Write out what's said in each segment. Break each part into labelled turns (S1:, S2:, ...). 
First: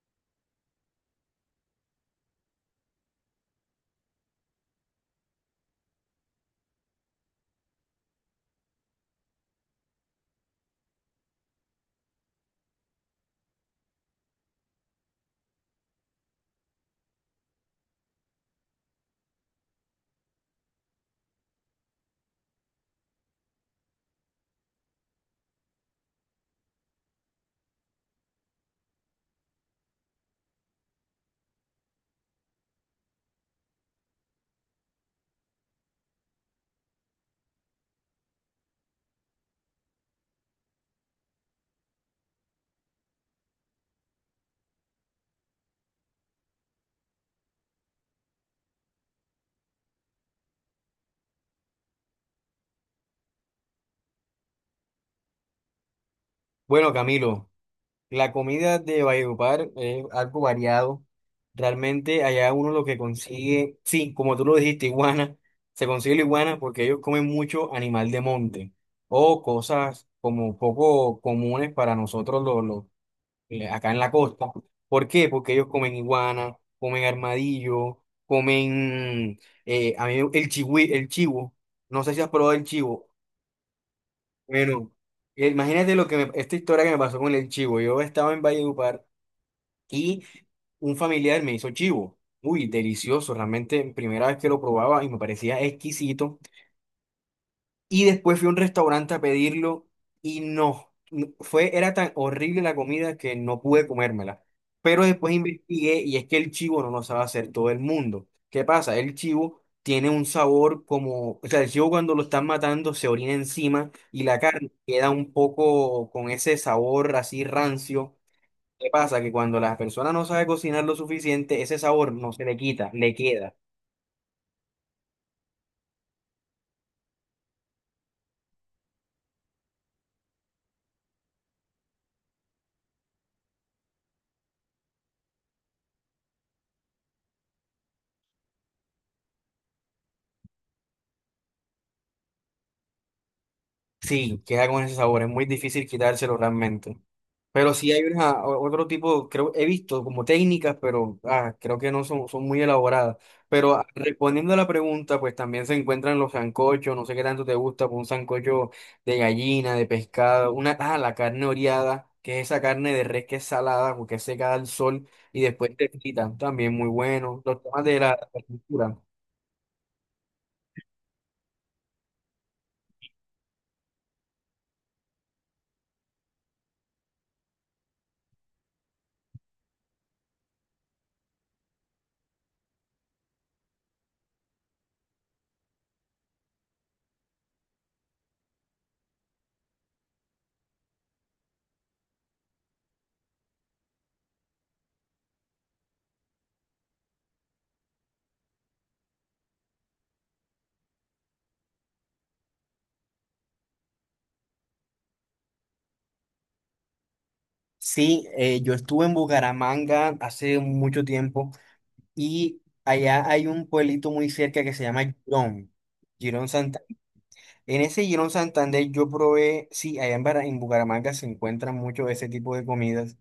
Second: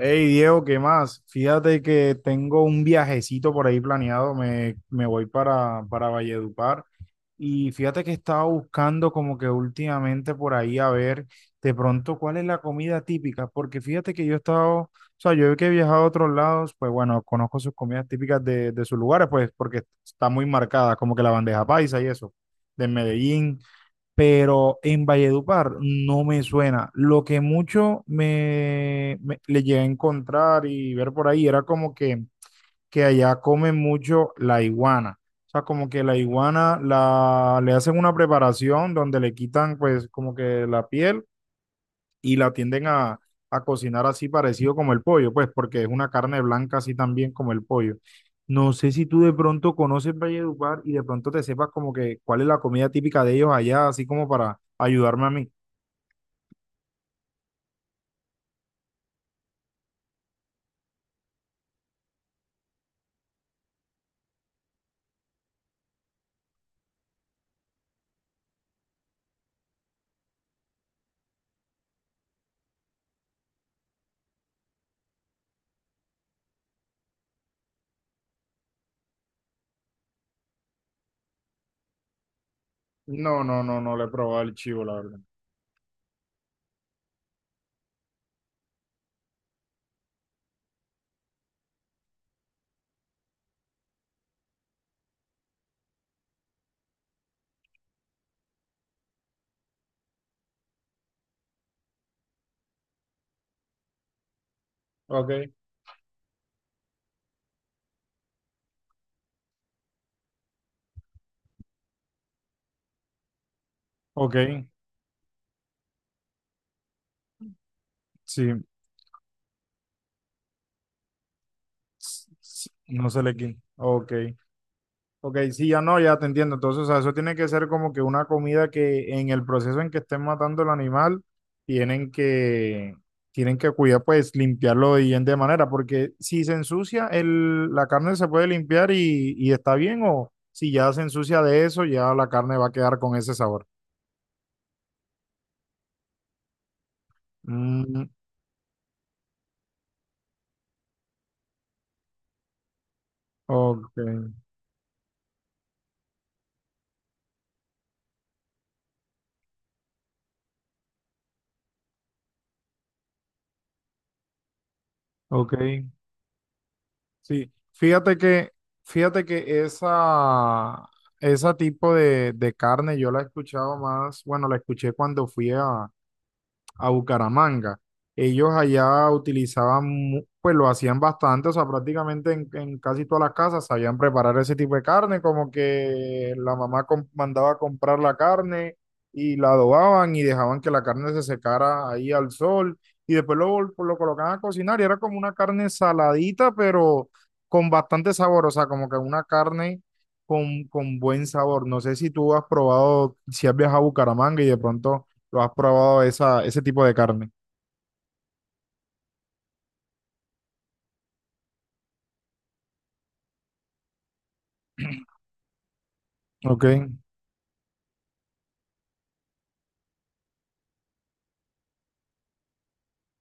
S1: Hey Diego, ¿qué más? Fíjate que tengo un viajecito por ahí planeado, me voy para Valledupar y fíjate que estaba buscando como que últimamente por ahí a ver de pronto cuál es la comida típica, porque fíjate que yo he estado, o sea, yo que he viajado a otros lados, pues bueno, conozco sus comidas típicas de sus lugares, pues porque está muy marcada, como que la bandeja paisa y eso, de Medellín pero en Valledupar no me suena. Lo que mucho le llegué a encontrar y ver por ahí era como que allá comen mucho la iguana. O sea, como que la iguana le hacen una preparación donde le quitan pues como que la piel y la tienden a cocinar así parecido como el pollo, pues porque es una carne blanca así también como el pollo. No sé si tú de pronto conoces Valledupar y de pronto te sepas como que cuál es la comida típica de ellos allá, así como para ayudarme a mí.
S2: Bueno, Camilo, la comida de Valledupar es algo variado. Realmente allá uno lo que consigue, sí, como tú lo dijiste, iguana, se consigue la iguana porque ellos comen mucho animal de monte o cosas como poco comunes para nosotros acá en la costa. ¿Por qué? Porque ellos comen iguana, comen armadillo, comen a mí el el chivo. No sé si has probado el chivo.
S1: No, no, no, no le he probado el chivo,
S2: Bueno,
S1: la verdad.
S2: imagínate esta historia que me pasó con el chivo. Yo estaba en Valledupar y un familiar me hizo chivo. Uy, delicioso, realmente primera vez que lo probaba y me parecía exquisito. Y después fui a un restaurante a pedirlo y fue, era tan horrible la comida que no pude comérmela. Pero después
S1: Ok.
S2: investigué y es que el chivo no lo sabe hacer todo el mundo. ¿Qué pasa? El chivo tiene un sabor o sea, el chivo cuando lo están matando se orina encima y
S1: Ok,
S2: la carne queda un poco con ese sabor así rancio.
S1: sí,
S2: ¿Qué pasa? Que cuando la persona no sabe cocinar lo suficiente, ese sabor no se le quita,
S1: no
S2: le
S1: sé le
S2: queda.
S1: quién. Ok. Ok, sí, ya no, ya te entiendo. Entonces, o sea, eso tiene que ser como que una comida que en el proceso en que estén matando el animal, tienen que, tienen que cuidar, pues, limpiarlo de bien de manera, porque si se ensucia, el, la carne se puede limpiar y está bien, o si ya se ensucia de eso, ya la carne va a quedar con ese sabor.
S2: Sí, queda con ese sabor, es muy difícil quitárselo realmente. Pero sí hay
S1: Mm,
S2: otro tipo, creo, he visto como técnicas, pero creo que no son, son muy elaboradas. Pero
S1: ok,
S2: respondiendo a la pregunta, pues también se encuentran los sancochos, no sé qué tanto te gusta, pues un sancocho de gallina, de pescado, la carne oreada, que es esa carne de res que es salada, porque es secada al sol y
S1: ok.
S2: después te fritan, también muy bueno.
S1: Sí,
S2: Los temas de la cultura.
S1: fíjate que esa, ese tipo de carne yo la he escuchado más, bueno, la escuché cuando fui a Bucaramanga. Ellos allá utilizaban, pues lo hacían bastante, o sea, prácticamente en casi todas las casas sabían preparar ese tipo de carne, como que la mamá mandaba a comprar la carne y la adobaban y dejaban que la carne se secara ahí al sol y después lo colocaban a cocinar y era como una carne saladita, pero con bastante sabor, o sea, como que una carne con buen sabor. No sé si tú has probado, si has viajado a Bucaramanga y de pronto lo has probado esa, ese tipo de carne.
S2: Sí, yo estuve en Bucaramanga hace mucho tiempo. Y allá hay un pueblito muy cerca que se llama Girón, Girón
S1: Ok.
S2: Santander. En ese Girón Santander yo probé, sí, en Bucaramanga se encuentran mucho ese tipo de comidas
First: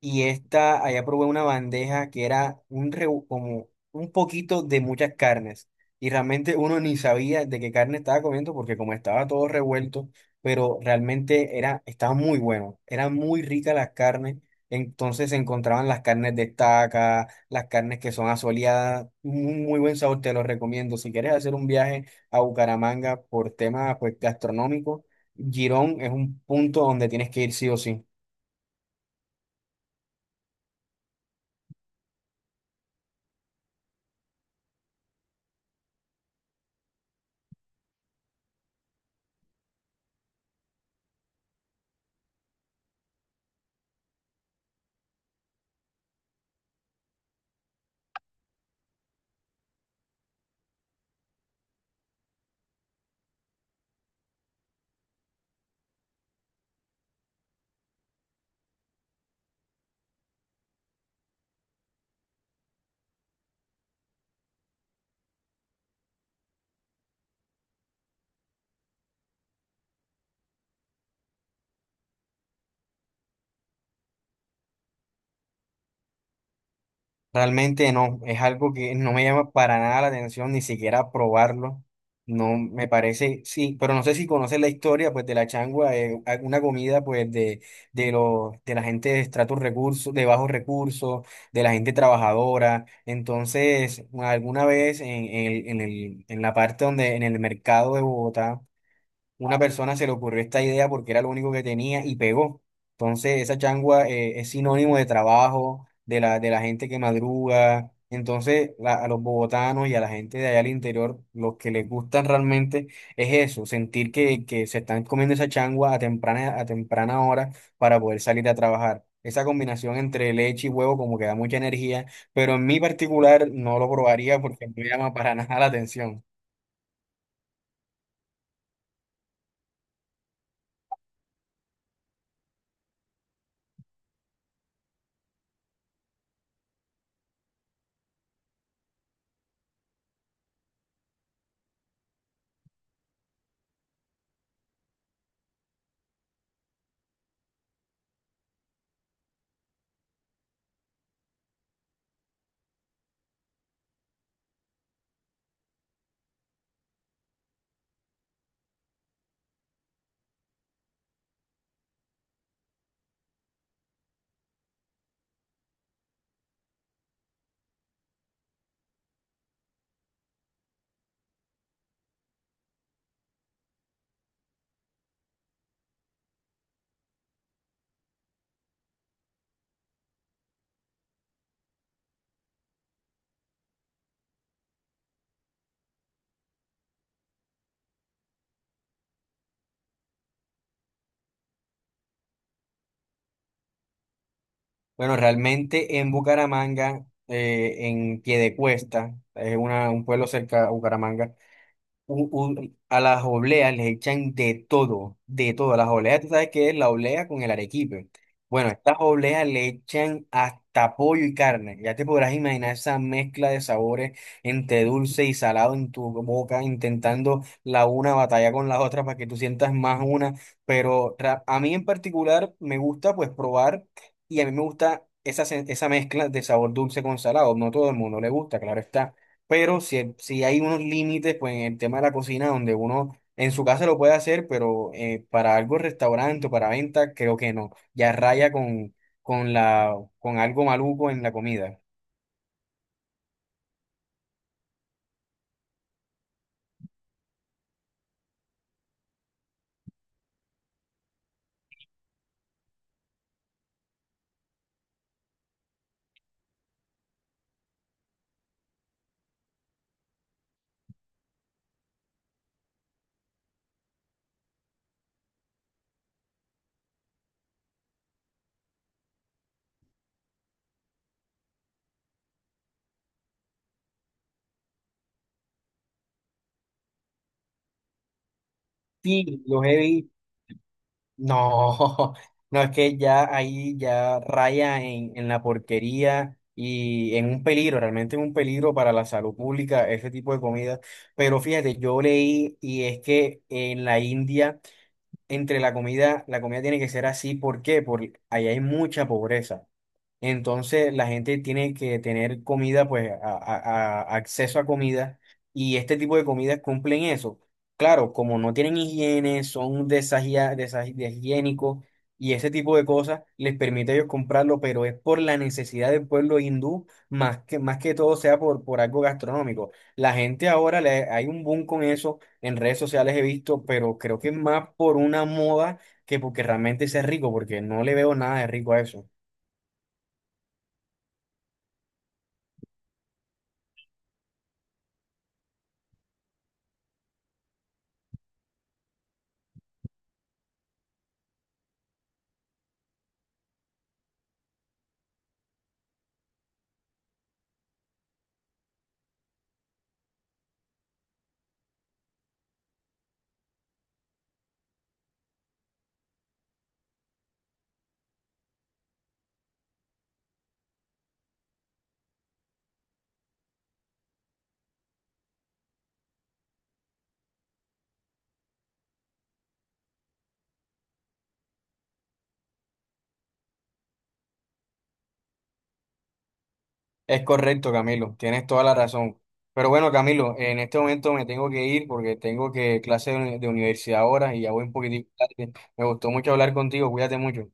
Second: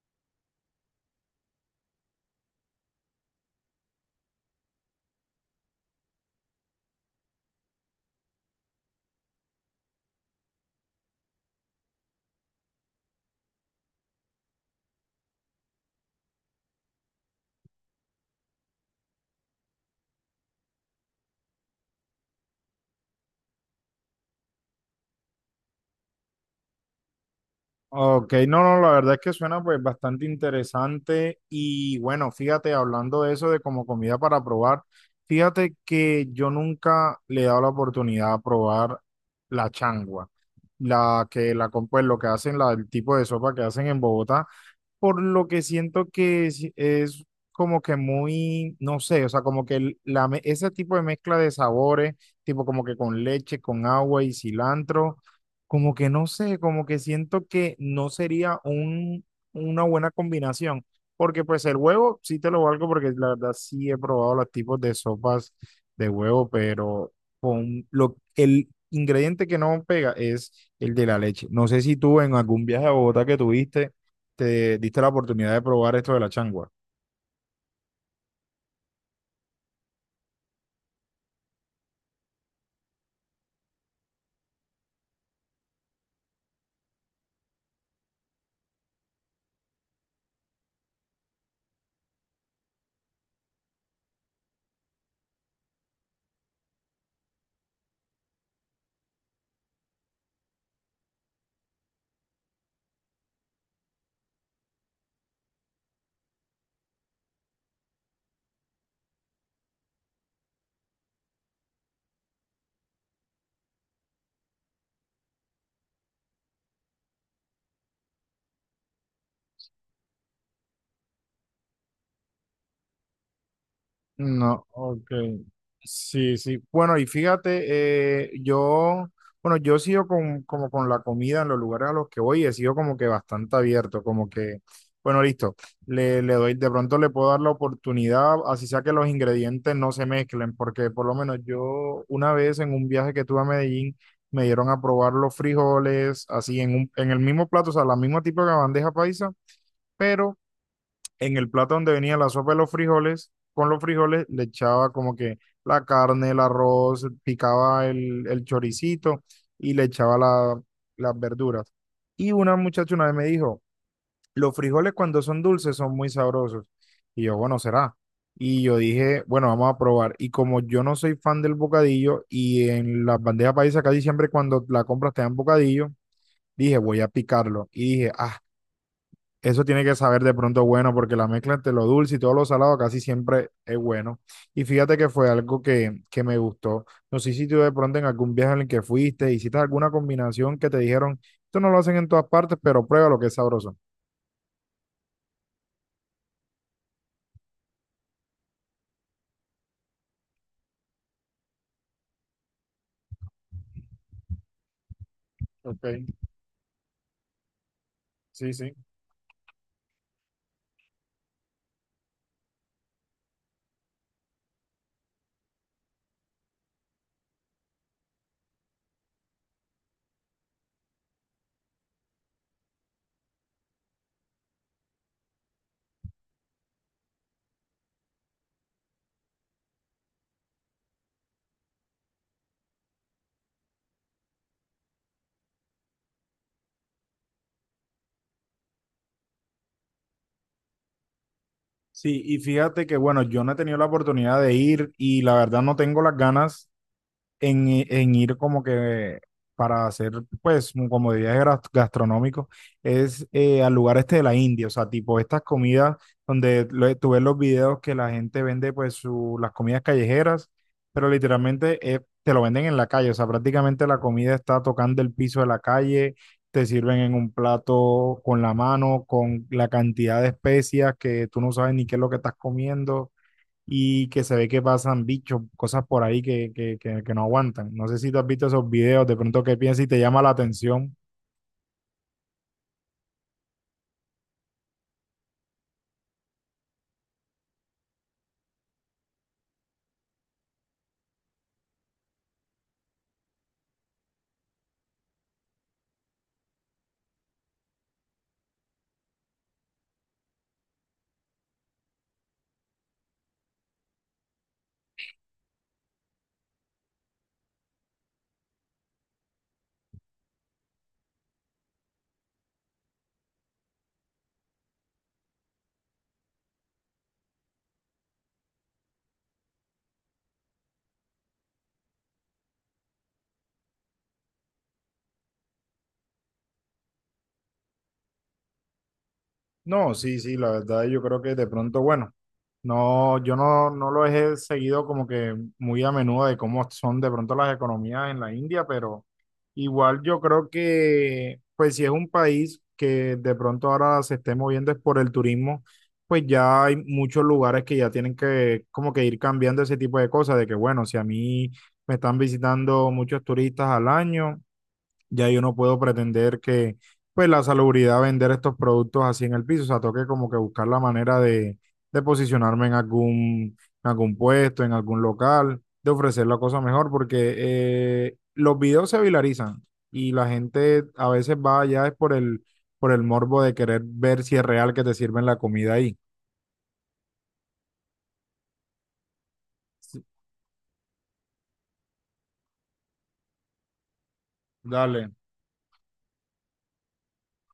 S2: y esta, allá probé una bandeja que era como un poquito de muchas carnes. Y realmente uno ni sabía de qué carne estaba comiendo porque como estaba todo revuelto, pero realmente era, estaba muy bueno. Eran muy ricas las carnes. Entonces se encontraban las carnes de estaca, las carnes que son asoleadas. Un muy buen sabor, te lo recomiendo. Si quieres hacer un viaje a Bucaramanga por temas pues, gastronómicos, Girón es un punto donde tienes que ir sí o sí.
S1: Ok, no, no, la verdad es que suena pues bastante interesante y bueno, fíjate, hablando de eso de como comida para probar, fíjate que yo nunca le he dado la oportunidad a probar la changua, la que la, pues lo que hacen, la, el tipo de sopa que hacen en Bogotá, por lo que siento que es como que muy, no sé, o sea, como que la, ese tipo de mezcla de sabores, tipo como que con leche, con agua y cilantro, como que no sé, como que siento que no sería un, una buena combinación, porque pues el huevo sí te lo valgo porque la verdad sí he probado los tipos de sopas de huevo, pero con lo, el ingrediente que no pega es el de la leche. No sé si tú en algún viaje a Bogotá que tuviste te diste la oportunidad de probar esto de la changua.
S2: Realmente no, es algo que no me llama para nada la atención, ni siquiera probarlo. No me parece, sí, pero no sé si conoces la historia pues de la changua, una comida pues de los de la gente de estratos recursos, de bajos recursos, de la gente trabajadora. Entonces, alguna vez en la parte donde, en el mercado de Bogotá, una persona se le ocurrió esta idea porque era lo único que tenía y pegó. Entonces, esa changua es sinónimo de trabajo, de de la gente que madruga. Entonces, a los bogotanos y a la gente de allá al interior, los que les gusta realmente es eso, sentir que se están comiendo esa changua a a temprana hora para poder salir a trabajar. Esa combinación entre leche y huevo como que da mucha energía, pero en mi particular no lo probaría
S1: No,
S2: porque no me
S1: ok.
S2: llama para nada la atención.
S1: Sí, sí. Bueno, y fíjate, yo, bueno, yo sigo con, como con la comida en los lugares a los que voy, he sido como que bastante abierto, como que, bueno, listo, le doy, de pronto le puedo dar la oportunidad, así sea que los ingredientes no se mezclen, porque por lo menos yo una vez en un viaje que tuve a Medellín, me dieron a probar los frijoles, así en un, en el mismo plato, o sea, la misma tipo de bandeja paisa, pero en el plato donde venía la sopa de los frijoles, con los frijoles le echaba como que la carne, el arroz, picaba el choricito y le echaba las verduras. Y una muchacha una vez me dijo, los frijoles cuando son dulces son muy sabrosos. Y yo, bueno, será. Y yo dije, bueno, vamos a probar. Y como yo no soy fan del bocadillo y en las bandejas paisas casi siempre cuando la compras te dan bocadillo, dije, voy a picarlo. Y dije, ah, eso tiene que saber de pronto bueno, porque la mezcla entre lo dulce y todo lo salado casi siempre es bueno. Y fíjate que fue algo que me gustó. No sé si tú de pronto en algún viaje en el que fuiste, hiciste alguna combinación que te dijeron, esto no lo hacen en todas partes, pero prueba lo que es sabroso.
S2: Bueno, realmente en Bucaramanga, en Piedecuesta, es un pueblo cerca a Bucaramanga, a las obleas les echan de todo, de todo. Las
S1: Ok,
S2: obleas, tú sabes qué es la oblea con el arequipe.
S1: sí,
S2: Bueno,
S1: sí.
S2: estas obleas le echan hasta pollo y carne. Ya te podrás imaginar esa mezcla de sabores entre dulce y salado en tu boca, intentando la una batalla con la otra para que tú sientas más una. Pero a mí en particular me gusta pues probar y a mí me gusta esa mezcla de sabor dulce con salado. No todo el mundo le gusta, claro está, pero si, si hay unos límites, pues en el tema de la cocina, donde uno en su casa lo puede hacer, pero para algo restaurante o para venta, creo que no. Ya raya con con algo maluco en la comida.
S1: Sí, y fíjate que bueno, yo no he tenido la oportunidad de ir y la verdad no tengo las ganas en ir como que para hacer, pues, como de viajes gastronómicos, es al lugar este de la India, o sea, tipo estas comidas donde tú ves los videos que la gente vende, pues, las comidas callejeras, pero literalmente te lo venden en la calle, o sea, prácticamente la comida está tocando el piso de la calle, te sirven en un plato con la mano, con la cantidad de especias que tú no sabes ni qué es lo que estás comiendo y que se ve que pasan bichos, cosas por ahí que no aguantan. No sé si tú has visto esos videos, de
S2: Sí,
S1: pronto qué piensas y te llama la atención.
S2: no, no es que ya ahí ya raya en la porquería y en un peligro, realmente en un peligro para la salud pública, ese tipo de comida. Pero fíjate, yo leí y es que en la India entre la comida tiene que ser así. ¿Por qué? Porque ahí hay mucha pobreza. Entonces la gente tiene que tener comida, pues acceso a comida y este tipo de comidas cumplen eso. Claro, como no tienen higiene, son deshigiénicos y ese tipo de cosas les permite a ellos comprarlo, pero es por la necesidad del pueblo hindú, más que todo sea por algo gastronómico. La gente ahora le, hay un boom con eso, en redes sociales he visto, pero creo que es más por una moda que porque realmente sea rico, porque no le veo nada de rico a eso.
S1: No, sí, sí, la verdad yo creo que de pronto, bueno, no, yo no, no lo he seguido como que muy a menudo de cómo son de pronto las economías en la India, pero igual yo creo que, pues si es un país que de pronto ahora se esté moviendo es por el turismo, pues ya hay muchos lugares que ya tienen que como que ir cambiando ese tipo de cosas, de que bueno, si a mí me están visitando muchos turistas al año ya yo no puedo pretender que, pues, la salubridad vender estos productos así en el piso. O sea, toque como que buscar la manera de posicionarme en algún puesto, en algún local, de ofrecer la cosa mejor, porque los videos se viralizan y la gente a veces va allá es por el morbo de querer ver si es real que te sirven la comida ahí.
S2: Es correcto, Camilo, tienes toda la razón. Pero bueno,
S1: Sí.
S2: Camilo, en este momento me tengo que ir porque tengo que clase de de universidad ahora y ya voy un
S1: Dale.
S2: poquitito tarde. Me gustó mucho hablar contigo, cuídate mucho.